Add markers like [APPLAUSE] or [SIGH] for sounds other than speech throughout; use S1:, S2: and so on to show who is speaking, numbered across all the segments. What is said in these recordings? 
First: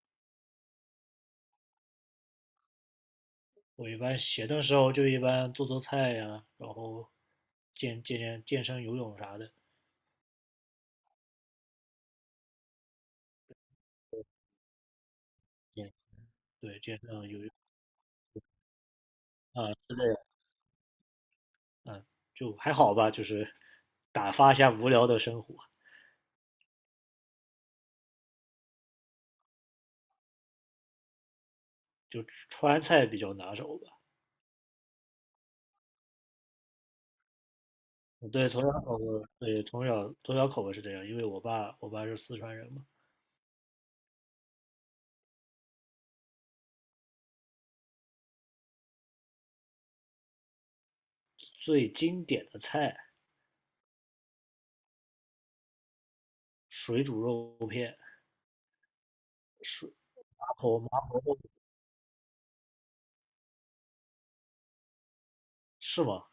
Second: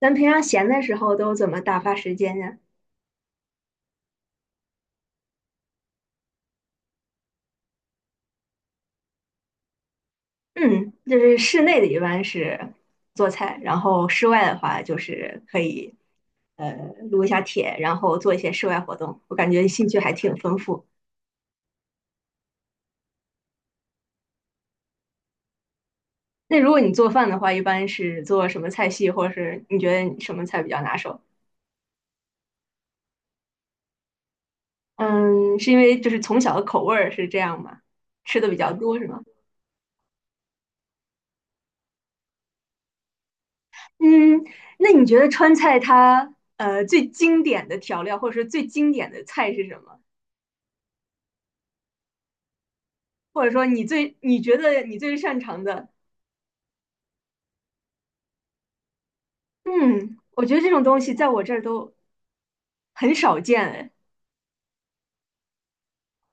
S1: 咱平常闲的时候都怎么打发时间呀？
S2: 我一般闲的时候就一般做做菜呀，然后健身、游泳啥的。
S1: 嗯，就是室内的一般是做菜，然后室外的话就是可
S2: 健
S1: 以呃
S2: 对，健身、
S1: 撸一
S2: 游
S1: 下
S2: 泳
S1: 铁，然后做一些室外活动。我感
S2: 啊
S1: 觉兴
S2: 之
S1: 趣
S2: 类
S1: 还
S2: 的，
S1: 挺丰富。
S2: 就还好吧，就是打发一下无聊的生活。
S1: 那如果你做饭的话，一般是做什么菜系，或者是你觉得你什么菜比较拿手？
S2: 就川菜比较拿手吧。
S1: 嗯，是因为就是从小的口味儿是这样吗？
S2: 嗯
S1: 吃的
S2: 对，
S1: 比
S2: 从
S1: 较
S2: 小口
S1: 多是吗？
S2: 味，对，从小口味是这样，因为我爸是四川人嘛。
S1: 嗯，那你觉得川菜它最经典的调料，或者是最经典的菜是什么？
S2: 最经典的菜，
S1: 或者说你你觉得你最擅长的，
S2: 水煮肉片，水
S1: 嗯，我
S2: 麻
S1: 觉得这
S2: 婆
S1: 种
S2: 麻
S1: 东西
S2: 婆
S1: 在
S2: 豆
S1: 我
S2: 腐
S1: 这儿都很少见哎。
S2: 是吗？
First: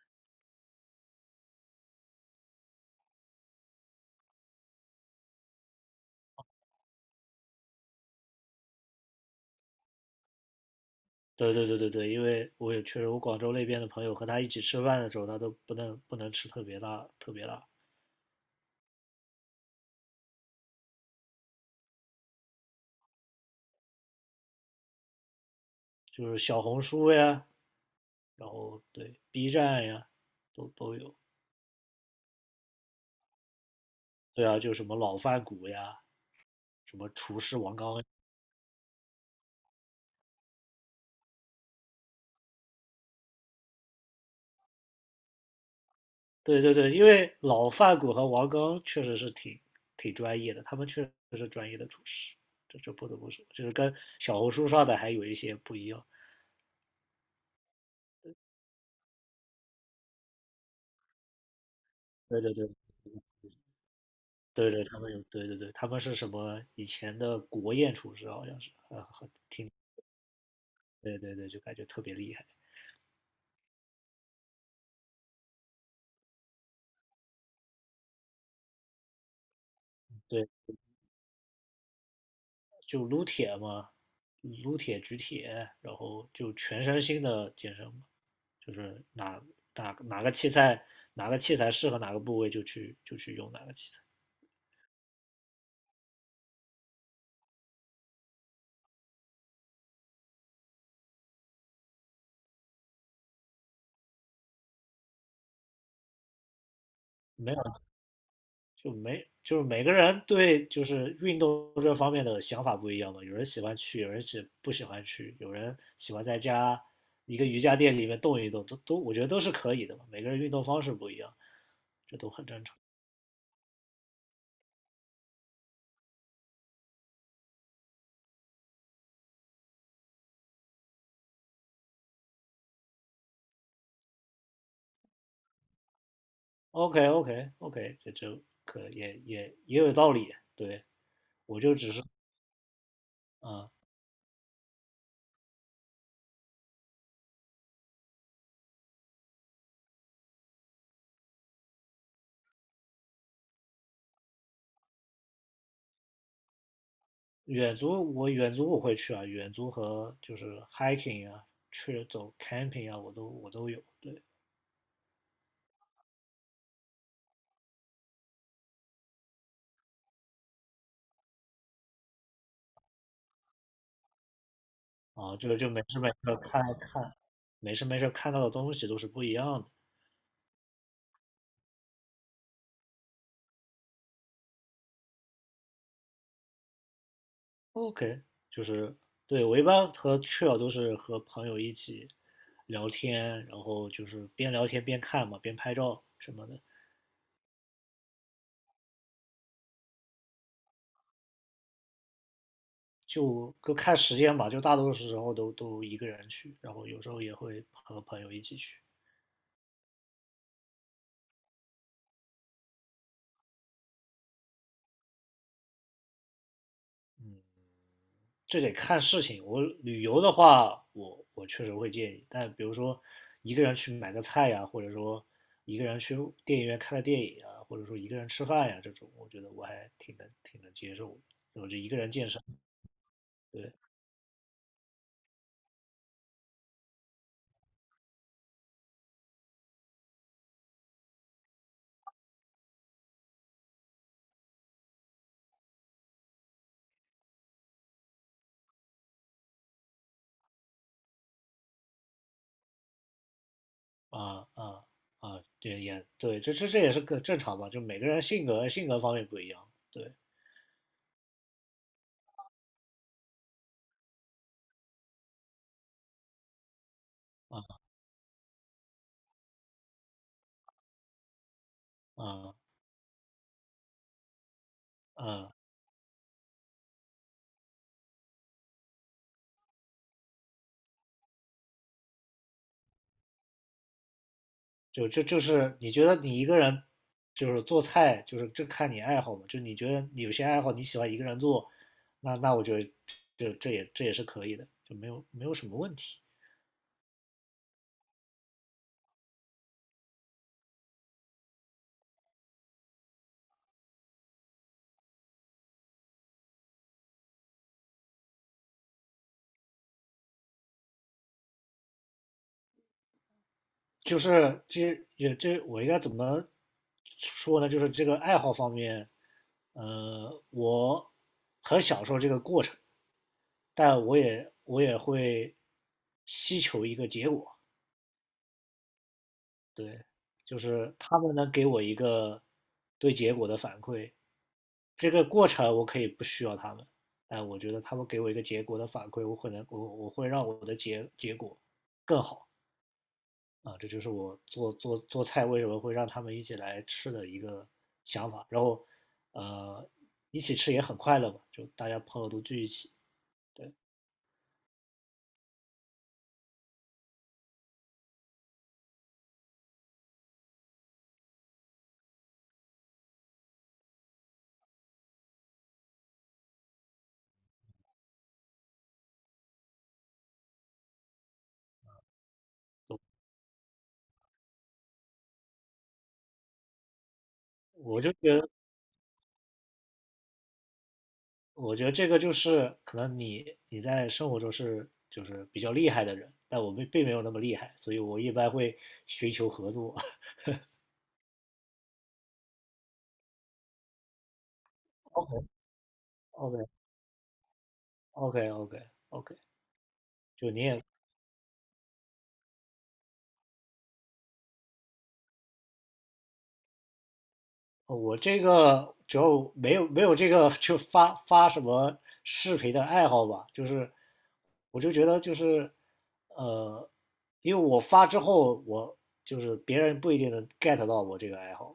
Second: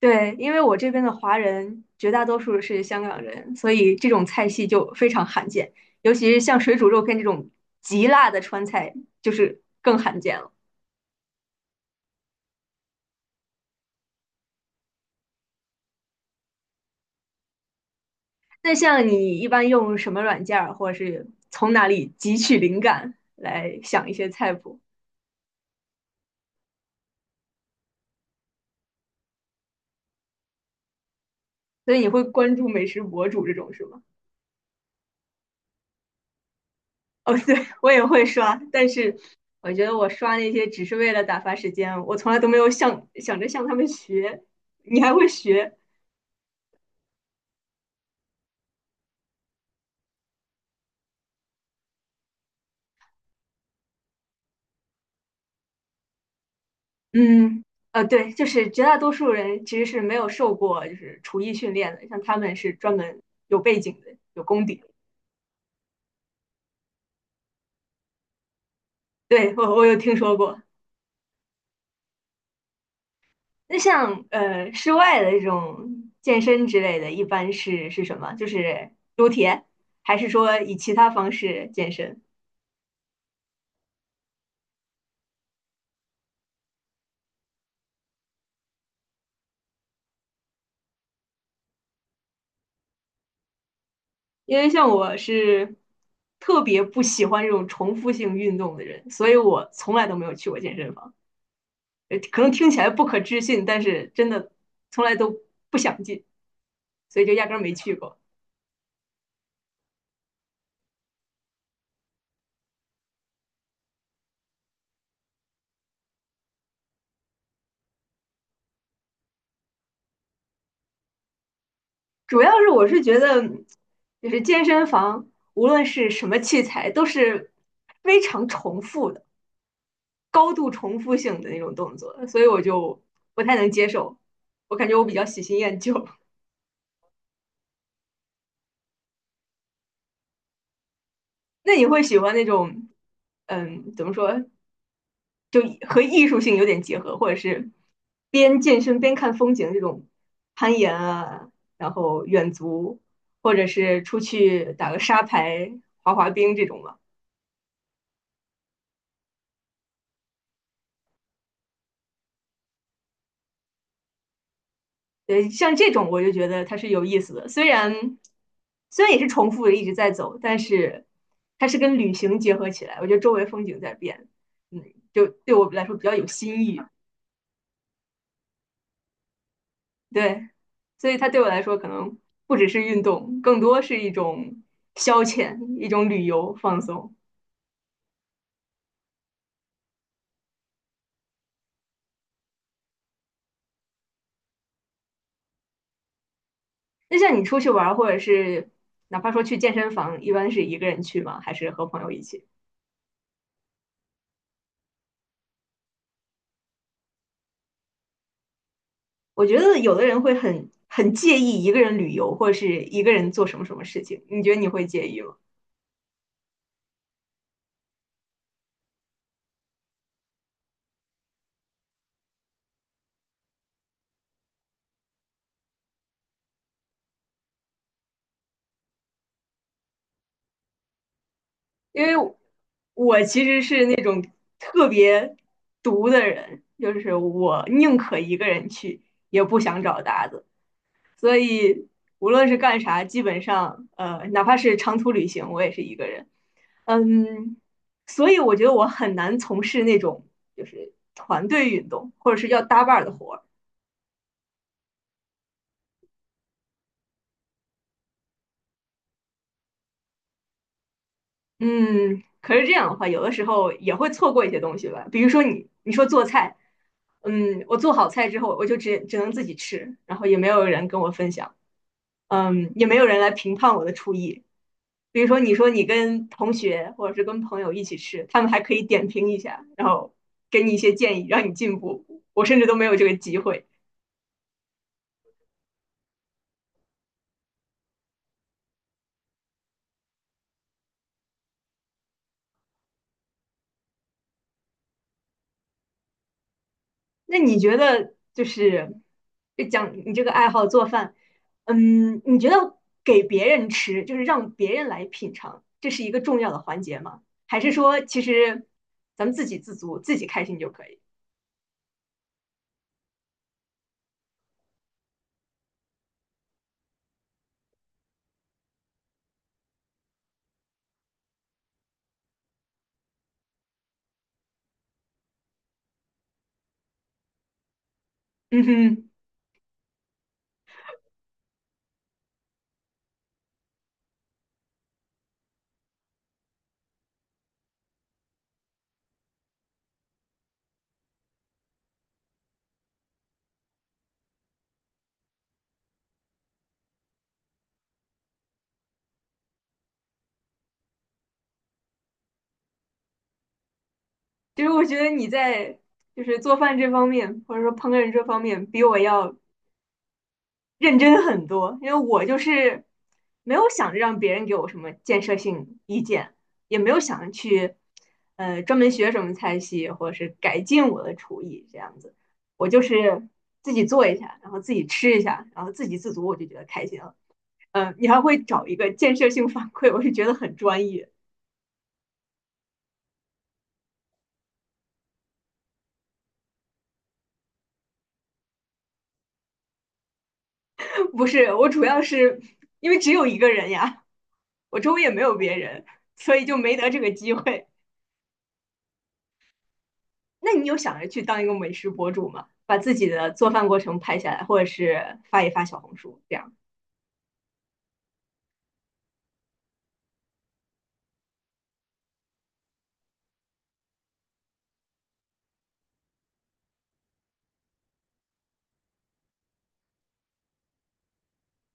S1: 对，因为我这边的华人绝大多数是香港人，所以这种菜系就非常罕见，尤其是像水煮肉片这种极辣的川菜，就是更罕见了。
S2: 对对对对对，因为我也确实，我广州那边的朋友和他一起吃饭的时候，他都不能吃特别辣，特别辣，
S1: 那像你一般用什么软件儿，或者是从哪里汲取灵感来想一些菜谱？
S2: 就是小红书呀，然后对 B 站呀，都有。
S1: 所以你会关注美食博主这种是吗？
S2: 对啊，就什么老饭骨呀，什么
S1: [LAUGHS] 哦，
S2: 厨
S1: 对，
S2: 师王
S1: 我
S2: 刚。
S1: 也会刷，但是我觉得我刷那些只是为了打发时间，我从来都没有想着向他们学。你还会学？
S2: 对对对，因为老饭骨和王刚确实是挺专业的，他们确实是专业的厨师，这不得不说，就是跟小红书上的还有一些不一样。
S1: 嗯，呃，对，就是绝大多数人其实是没有受过就是厨艺训练的，像他
S2: 对对
S1: 们
S2: 对，
S1: 是专门有背景的，有功
S2: 对
S1: 底
S2: 对，
S1: 的。
S2: 他们有，对对对，他们是什么以前的国宴厨师好像是。
S1: 对，我我有听说过。
S2: 对对对，就感觉特别厉害。
S1: 那像室外的这种健身之类的，一般是什么？就是撸铁，还是
S2: 对，
S1: 说以其他方式健身？
S2: 就撸铁嘛，撸铁、举铁，然后就全身心的健身嘛，就是哪哪个器材哪个器材适合哪个部位就去用哪个器材，
S1: 因为像我是特别不喜欢这种重复性运动的人，所以我从来都没有去过健身房。呃可能听起来不可置信，但是真的从来都不想进，所以就压
S2: 没
S1: 根儿没
S2: 有
S1: 去过。
S2: 就没就是每个人对就是运动这方面的想法不一样嘛，有人喜欢去，有人喜不喜欢去，有人喜欢在家一个瑜伽垫里面动一动，都我觉得都是可以的嘛，每个人运动方式不一样，这都
S1: 主
S2: 很
S1: 要
S2: 正
S1: 是
S2: 常。
S1: 我是觉得，就是健身房无论是什么器材，都是非常重复的、高度重复性的那种动作，所以我就不太能接受。我感觉我比较喜新厌旧。
S2: OK， OK， OK，这可也有道理。对，我
S1: [LAUGHS] 那
S2: 就
S1: 你
S2: 只是
S1: 会喜欢那种，
S2: 啊，
S1: 嗯，怎么说，就和艺术性有点结合，或者是边健身边看风景这种攀岩啊，然后远足，或者是出去打个沙排、滑滑冰这种吧。
S2: 远足我会去啊，远足和就是 hiking 啊，去走 camping 啊，我都有。对
S1: 对，像这种我就觉得它是有意思的，虽然也是重复的一直在走，但是它是跟旅行结合起来，我觉得周围风景在变，嗯，就
S2: 啊，这
S1: 对
S2: 个就
S1: 我
S2: 没
S1: 来说
S2: 事
S1: 比
S2: 没
S1: 较有
S2: 事
S1: 新
S2: 看
S1: 意。
S2: 看，没事没事看到的东西都是不一样的。
S1: 对，所以它对我来说可能不只是运动，更多是一种消遣，一种旅游放松。
S2: OK，就是对我一般和去了都是和朋友一起聊天，然后就是边聊天边看嘛，边拍照什么的。
S1: 那像你出去玩儿，或者是哪怕说去健身房，一般是一个人去吗？还是和朋友一起？
S2: 就看时间吧，就大多数时候都一个人去，然后有时候也会和朋友一起去，
S1: 我觉得有的人会很介意一个人旅游，或者是一个人做什么什么事情。你觉得你会介意吗？
S2: 这得看事情。我旅游的话，我确实会建议，但比如说一个人去买个菜呀，或者说一个人去电影院看个电影啊，或者说一个人吃饭呀，这种我觉得我还挺能接受的我就一个
S1: 因
S2: 人健
S1: 为
S2: 身，
S1: 我其实是
S2: 对
S1: 那特别独的人，就是我宁可一个人去，也不想找搭子。所以无论是干啥，基本上，哪怕是长途旅行，我也是一个人。嗯，所以我觉得我很难从事那种就是团队运动或者是要搭伴儿的活儿。
S2: 啊啊啊，对也对，这也是个正常吧，就每个人性格方面不一样，对
S1: 嗯，可是这样的话，有的时候也会错过一些东西吧。比如说你说做菜，嗯，我做好菜之后，我就只能自己吃，然后也没有人跟我分享，
S2: 啊
S1: 嗯，也没有人来评判我的厨艺。比如说
S2: 啊。
S1: 你说你跟同学或者是跟朋友一起吃，他们还可以点评一下，然后给你一些建议，让你进步。我甚至都没有这个机会。
S2: 就这就是你觉得你一个人就是做菜，就是这看你爱好嘛。就你觉得你有些爱好你喜欢一个人做，那我觉得这也是可以的，就没有什么问题。
S1: 那你觉得就是就讲你这个爱好做饭，嗯，你觉得给别人吃，就是让别人来品尝，这是一个重要的环节吗？还是说其实咱们自给自足，自己开心就可以？
S2: 就是这也这我应该怎么说呢？就是这个爱好方面，我很享受这个过程，但我也会希求一个结果。
S1: 嗯哼，
S2: 对，就是他们能给我一个对结果的反馈，这个过程我可以不需要他们，但我觉得他们给我一个结果的反馈，我可能我会让我的结果更好啊，这就是我做菜为什么会让他们一起来吃的一个想法。然后，呃，一起吃也很快乐嘛，就大家朋友都聚一起，
S1: 就是我觉得你在就是做饭这方面，或者说烹饪这方面，比我要认真很多，因为我就是没有想着让别人给我什么建设性意见，也没有想着去专门学什么菜系或者是改进我的厨艺这样子，我就是自己做一下，然后自己吃一下，然后自给自足，我就觉得开心了。嗯、
S2: 我
S1: 你
S2: 就
S1: 还
S2: 觉
S1: 会
S2: 得
S1: 找一个建设性反馈，我是觉得很专业。
S2: 我觉得这个就是可能你在生活中是就是比较厉害的人，但我并没有那么厉害，所以我一般会寻求合作。[LAUGHS]
S1: [LAUGHS] 不是，我主要是因为只有一个人呀，我周围也没
S2: OK，
S1: 有别人，所以就
S2: OK，
S1: 没得这个机会。
S2: OK， OK， OK。[LAUGHS] 就
S1: 那
S2: 你
S1: 你有
S2: 也，
S1: 想着去当一个美食博主吗？把自己的做饭过程拍下来，或者是发一发小红书这样？
S2: 我这个主要没有这个就发发什么视频的爱好吧，就是我就觉得就是呃，因为我发之后，我就是别人不一定能 get 到我这个爱好，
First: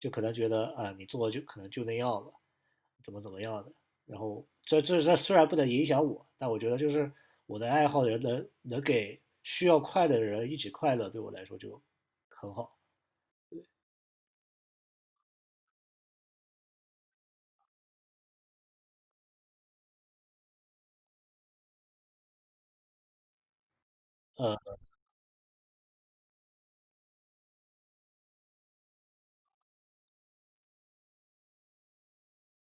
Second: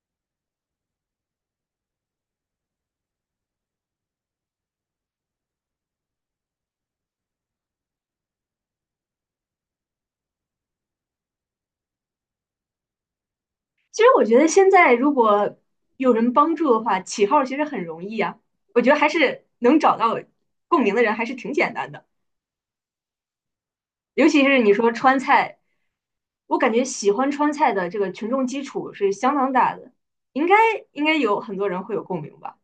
S2: 就可能觉得啊、你做就可能就那样了，怎么样的。然后这虽然不能影响我，但我觉得就是我的爱好人能给需要快乐的人一起快乐，对我来说就很好。
S1: 其实我觉得现在如果有人帮助的话，起号其实很容易啊。我觉得还是能找到共鸣的人还是挺简单的，尤其
S2: 呃，
S1: 是你说川菜，我感觉喜欢川菜的这个群众基础是相当大的，应该应该有很多人会有共鸣吧？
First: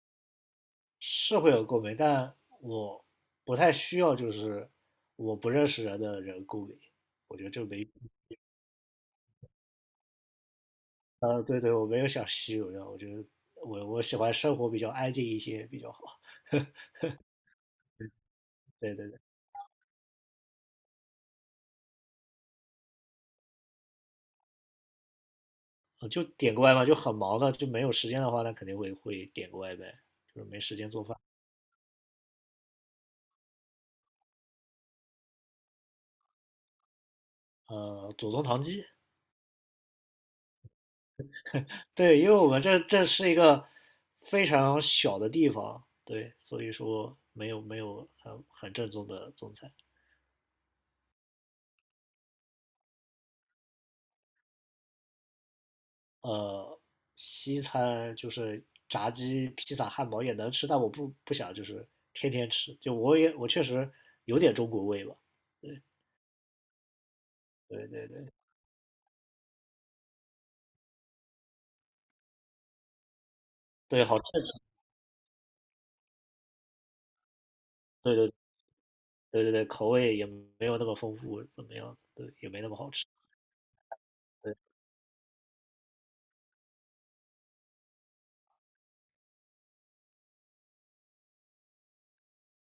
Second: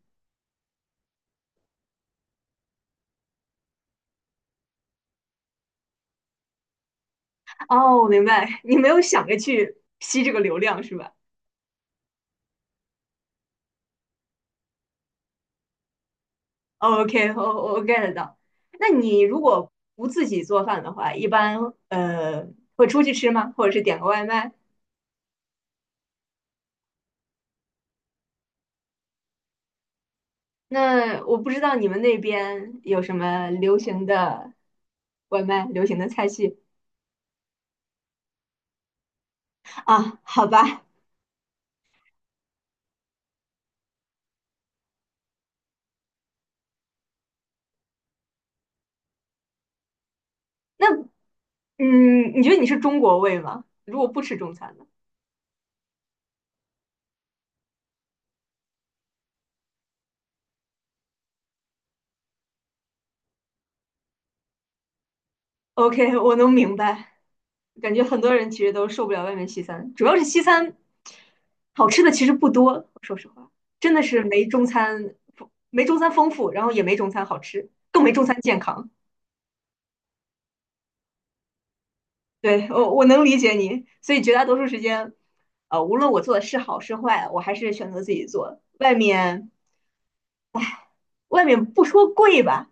S2: 是会有共鸣，但我不太需要，就是我不认识人的人共鸣，我觉得这没，
S1: 哦，我明白，你没有想着去吸这个流量是吧？
S2: 对对，我没有想吸引人，我觉得我喜欢生活比较安静一些比较好，[LAUGHS]
S1: OK，我我 get 到。那
S2: 对对对，
S1: 你如果不自己做饭的话，一般会出去吃吗？或者是点个外卖？
S2: 就点个外卖，就很忙的，就没有时间的话，那肯定会点个外卖，就是没时间做饭，
S1: 那我不知道你们那边有什么流行的外卖、流行的菜系
S2: 祖宗堂鸡，
S1: 啊？好吧，
S2: 对，因为我们这是一个非常小的地方，对，所以说没有很正宗的中餐。
S1: 那嗯，你觉得你是中国胃吗？如果不吃中餐呢
S2: 呃，西餐就是炸鸡、披萨、汉堡也能吃，但我不想就是天天吃，就我也我确实有点中国味吧，对
S1: ？OK，我能明白。
S2: 对
S1: 感觉
S2: 对
S1: 很
S2: 对
S1: 多人其实都受不了外面西餐，主要是西餐好吃的其实不多，说实话，真的
S2: 对，好
S1: 是
S2: 吃，
S1: 没中餐丰富，然后也没中餐好吃，更没
S2: 对
S1: 中
S2: 对
S1: 餐健康。
S2: 对对对，口味也没有那么丰富，怎么样？对，也没
S1: 对，
S2: 那么好
S1: 我
S2: 吃，
S1: 能理解你，所以绝大
S2: 对
S1: 多数时间，呃，无论我做的是好是坏，我还是选择自己做。外面不说贵吧，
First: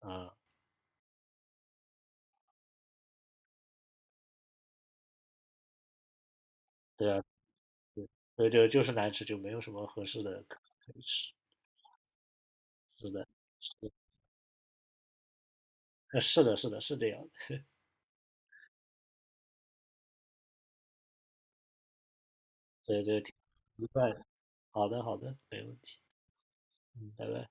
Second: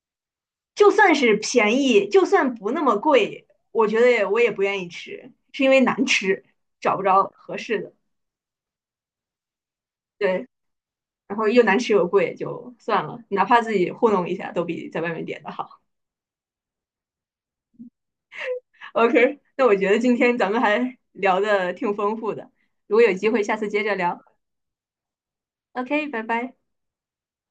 S2: 啊，
S1: 就算是便宜，就算不那么贵，我觉得我也不愿意吃，是因为难吃，找不
S2: 对啊，
S1: 着合适的。
S2: 对对，就是难吃，就没有什么合适的
S1: 对，
S2: 可以吃，
S1: 然后又难吃又贵，就算
S2: 是
S1: 了，
S2: 的，
S1: 哪怕自己糊弄一下，都比在外面点的好。
S2: 是的，是的，是这样的，
S1: OK，那我觉得今天咱们还聊的挺丰富的，如果
S2: 对
S1: 有
S2: 对，
S1: 机
S2: 挺
S1: 会，下次接
S2: 愉
S1: 着
S2: 快
S1: 聊。
S2: 的，好的好的，没问题，
S1: OK，拜拜。
S2: 嗯，拜拜。